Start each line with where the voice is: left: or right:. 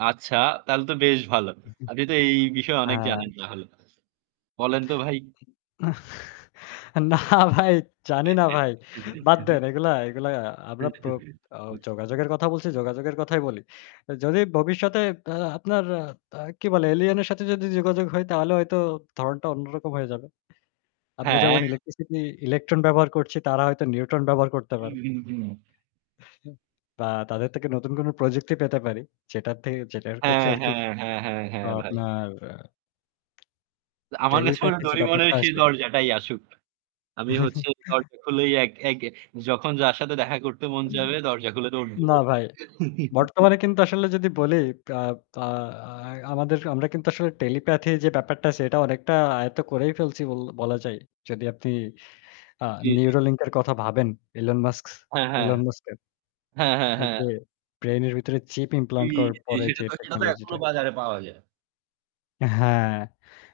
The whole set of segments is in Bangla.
right: আচ্ছা, তাহলে তো বেশ ভালো। আপনি তো এই, এই বিষয়ে
left: আ
right: অনেক জানেন তাহলে। বলেন তো ভাই।
left: না ভাই, জানি না ভাই। বাদ দেন। এগুলা, এগুলা আমরা প্র যোগাযোগের কথা বলছি। যোগাযোগের কথাই বলি। যদি ভবিষ্যতে আহ আপনার আ কি বলে এলিয়েনের সাথে যদি যোগাযোগ হয় তাহলে হয়তো ধরণটা অন্যরকম হয়ে যাবে। আমরা যখন
right: হ্যাঁ।
left: ইলেকট্রিসিটি ইলেকট্রন ব্যবহার করছি, তারা হয়তো নিউট্রন ব্যবহার করতে পারে।
right: হুম, হুম, হুম।
left: বা তাদের থেকে নতুন কোন প্রযুক্তি পেতে পারি। যেটার থেকে যেটার ক্ষেত্রে
right: হ্যাঁ,
left: আরকি
right: হ্যাঁ, হ্যাঁ, হ্যাঁ,
left: তো
right: হ্যাঁ ভাই।
left: আপনার আ
right: আমার কাছে মনে হয়
left: টেলিপ্যাথি যে
right: ডোরিমনের
left: ব্যাপারটা
right: সেই
left: আছে।
right: দরজাটাই আসুক। আমি হচ্ছে দরজা খুলেই এক এক যখন যার সাথে দেখা করতে মন
left: এন
right: চাবে দরজা খুলে দৌড় দিব।
left: না ভাই। বর্তমানে কিন্তু আসলে যদি বলি আ আ আ আমাদের আ আমরা কিন্তু আসলে টেলিপ্যাথি যে ব্যাপারটা আছে এটা অনেকটা আয়ত্ত করেই ফেলছি বল বলা যায়। যদি আপনি আহ
right: জ্বী, জ্বী।
left: নিউরোলিঙ্ক এর কথা ভাবেন। ইলন মাস্ক,
right: হ্যাঁ, হ্যাঁ,
left: ইলন মাস্কের।
right: হ্যাঁ, হ্যাঁ,
left: এই
right: হ্যাঁ।
left: যে ব্রেইন এর ভিতরে চিপ
right: জ্বি,
left: ইমপ্লান্ট করার
right: জ্বি
left: পরে
right: সেটা
left: যে
right: তো, সেটা তো
left: টেকনোলজি টা।
right: এখনো বাজারে পাওয়া যায়।
left: হ্যাঁ।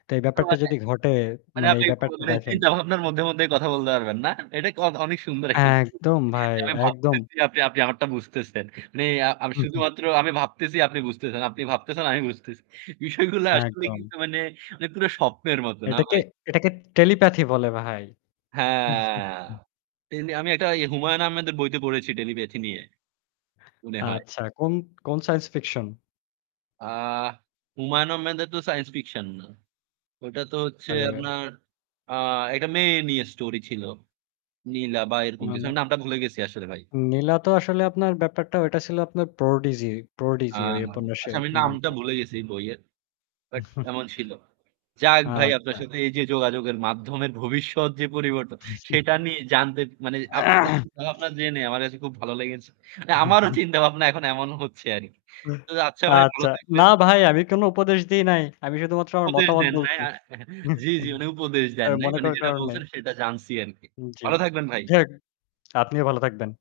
left: তো এই
right: ও
left: ব্যাপারটা
right: মানে
left: যদি ঘটে,
right: মানে
left: মানে এই
right: আপনি
left: ব্যাপারটা দেখেন।
right: চিন্তাভাবনার মধ্যে, মধ্যে কথা বলতে পারবেন না? এটা অ অনেক সুন্দর একটা
left: হ্যাঁ একদম ভাই,
right: যে আমি
left: একদম।
right: ভাবতেছি আপনি আপনি আমারটা বুঝতেছেন। মানে আমি
left: হু-হু।
right: শুধুমাত্র আমি ভাবতেছি আপনি বুঝতেছেন। আপনি ভাবতেছেন আমি বুঝতেছি। বিষয়গুলো আসলে
left: একদম।
right: কিন্তু মানে পুরো স্বপ্নের মতো না
left: এটাকে,
right: ভাই।
left: এটাকে টেলিপ্যাথি বলে ভাই।
right: হ্যাঁ। তেমনি আমি একটা ইয়ে হুমায়ূন আহমেদের বইতে পড়েছি টেলিপ্যাথি নিয়ে। মনে হয়।
left: আচ্ছা। কোন কোন সায়েন্স ফিকশন?
right: আ হুমায়ুন আহমেদের তো সাইন্স ফিকশন না। ওটা তো হচ্ছে
left: হ্যালো।
right: আপনার আ একটা মেয়ে নিয়ে স্টোরি ছিল। নীলা বা এরকম
left: না,
right: কিছু।
left: না।
right: আমি নামটা ভুলে গেছি আসলে ভাই।
left: নীলা তো আসলে আপনার ব্যাপারটা ওইটা ছিল আপনার প্রোডিজি,
right: আ
left: প্রোডিজি ওই
right: আচ্ছা
left: উপন্যাসের
right: আমি নামটা
left: নামটা।
right: ভুলে গেছি বইয়ের। বাট এমন ছিল। যাক ভাই আপনার
left: আচ্ছা।
right: সাথে এই যে যোগাযোগের মাধ্যমের ভবিষ্যৎ যে পরিবর্ত সেটা নিয়ে জানতে মানে আপনার চিন্তা ভাবনা জেনে আমার কাছে খুব ভালো লেগেছে। আমারও চিন্তাভাবনা এখন এমন হচ্ছে আরকি। তো আচ্ছা ভাই ভালো
left: আচ্ছা। না
right: থাকবেন।
left: ভাই, আমি কোন উপদেশ দেই নাই। আমি শুধুমাত্র আমার
right: উপদেশ
left: মতামত
right: দেন নাই
left: বলছি।
right: আহ জ্বি, জ্বি মানে উপদেশ দেন নাই।
left: মনে
right: মানে
left: করার
right: যেটা
left: কারণ নাই।
right: বলছেন সেটা জানছি আরকি।
left: জ্বি।
right: ভালো থাকবেন ভাই।
left: যাই হোক, আপনিও ভালো থাকবেন।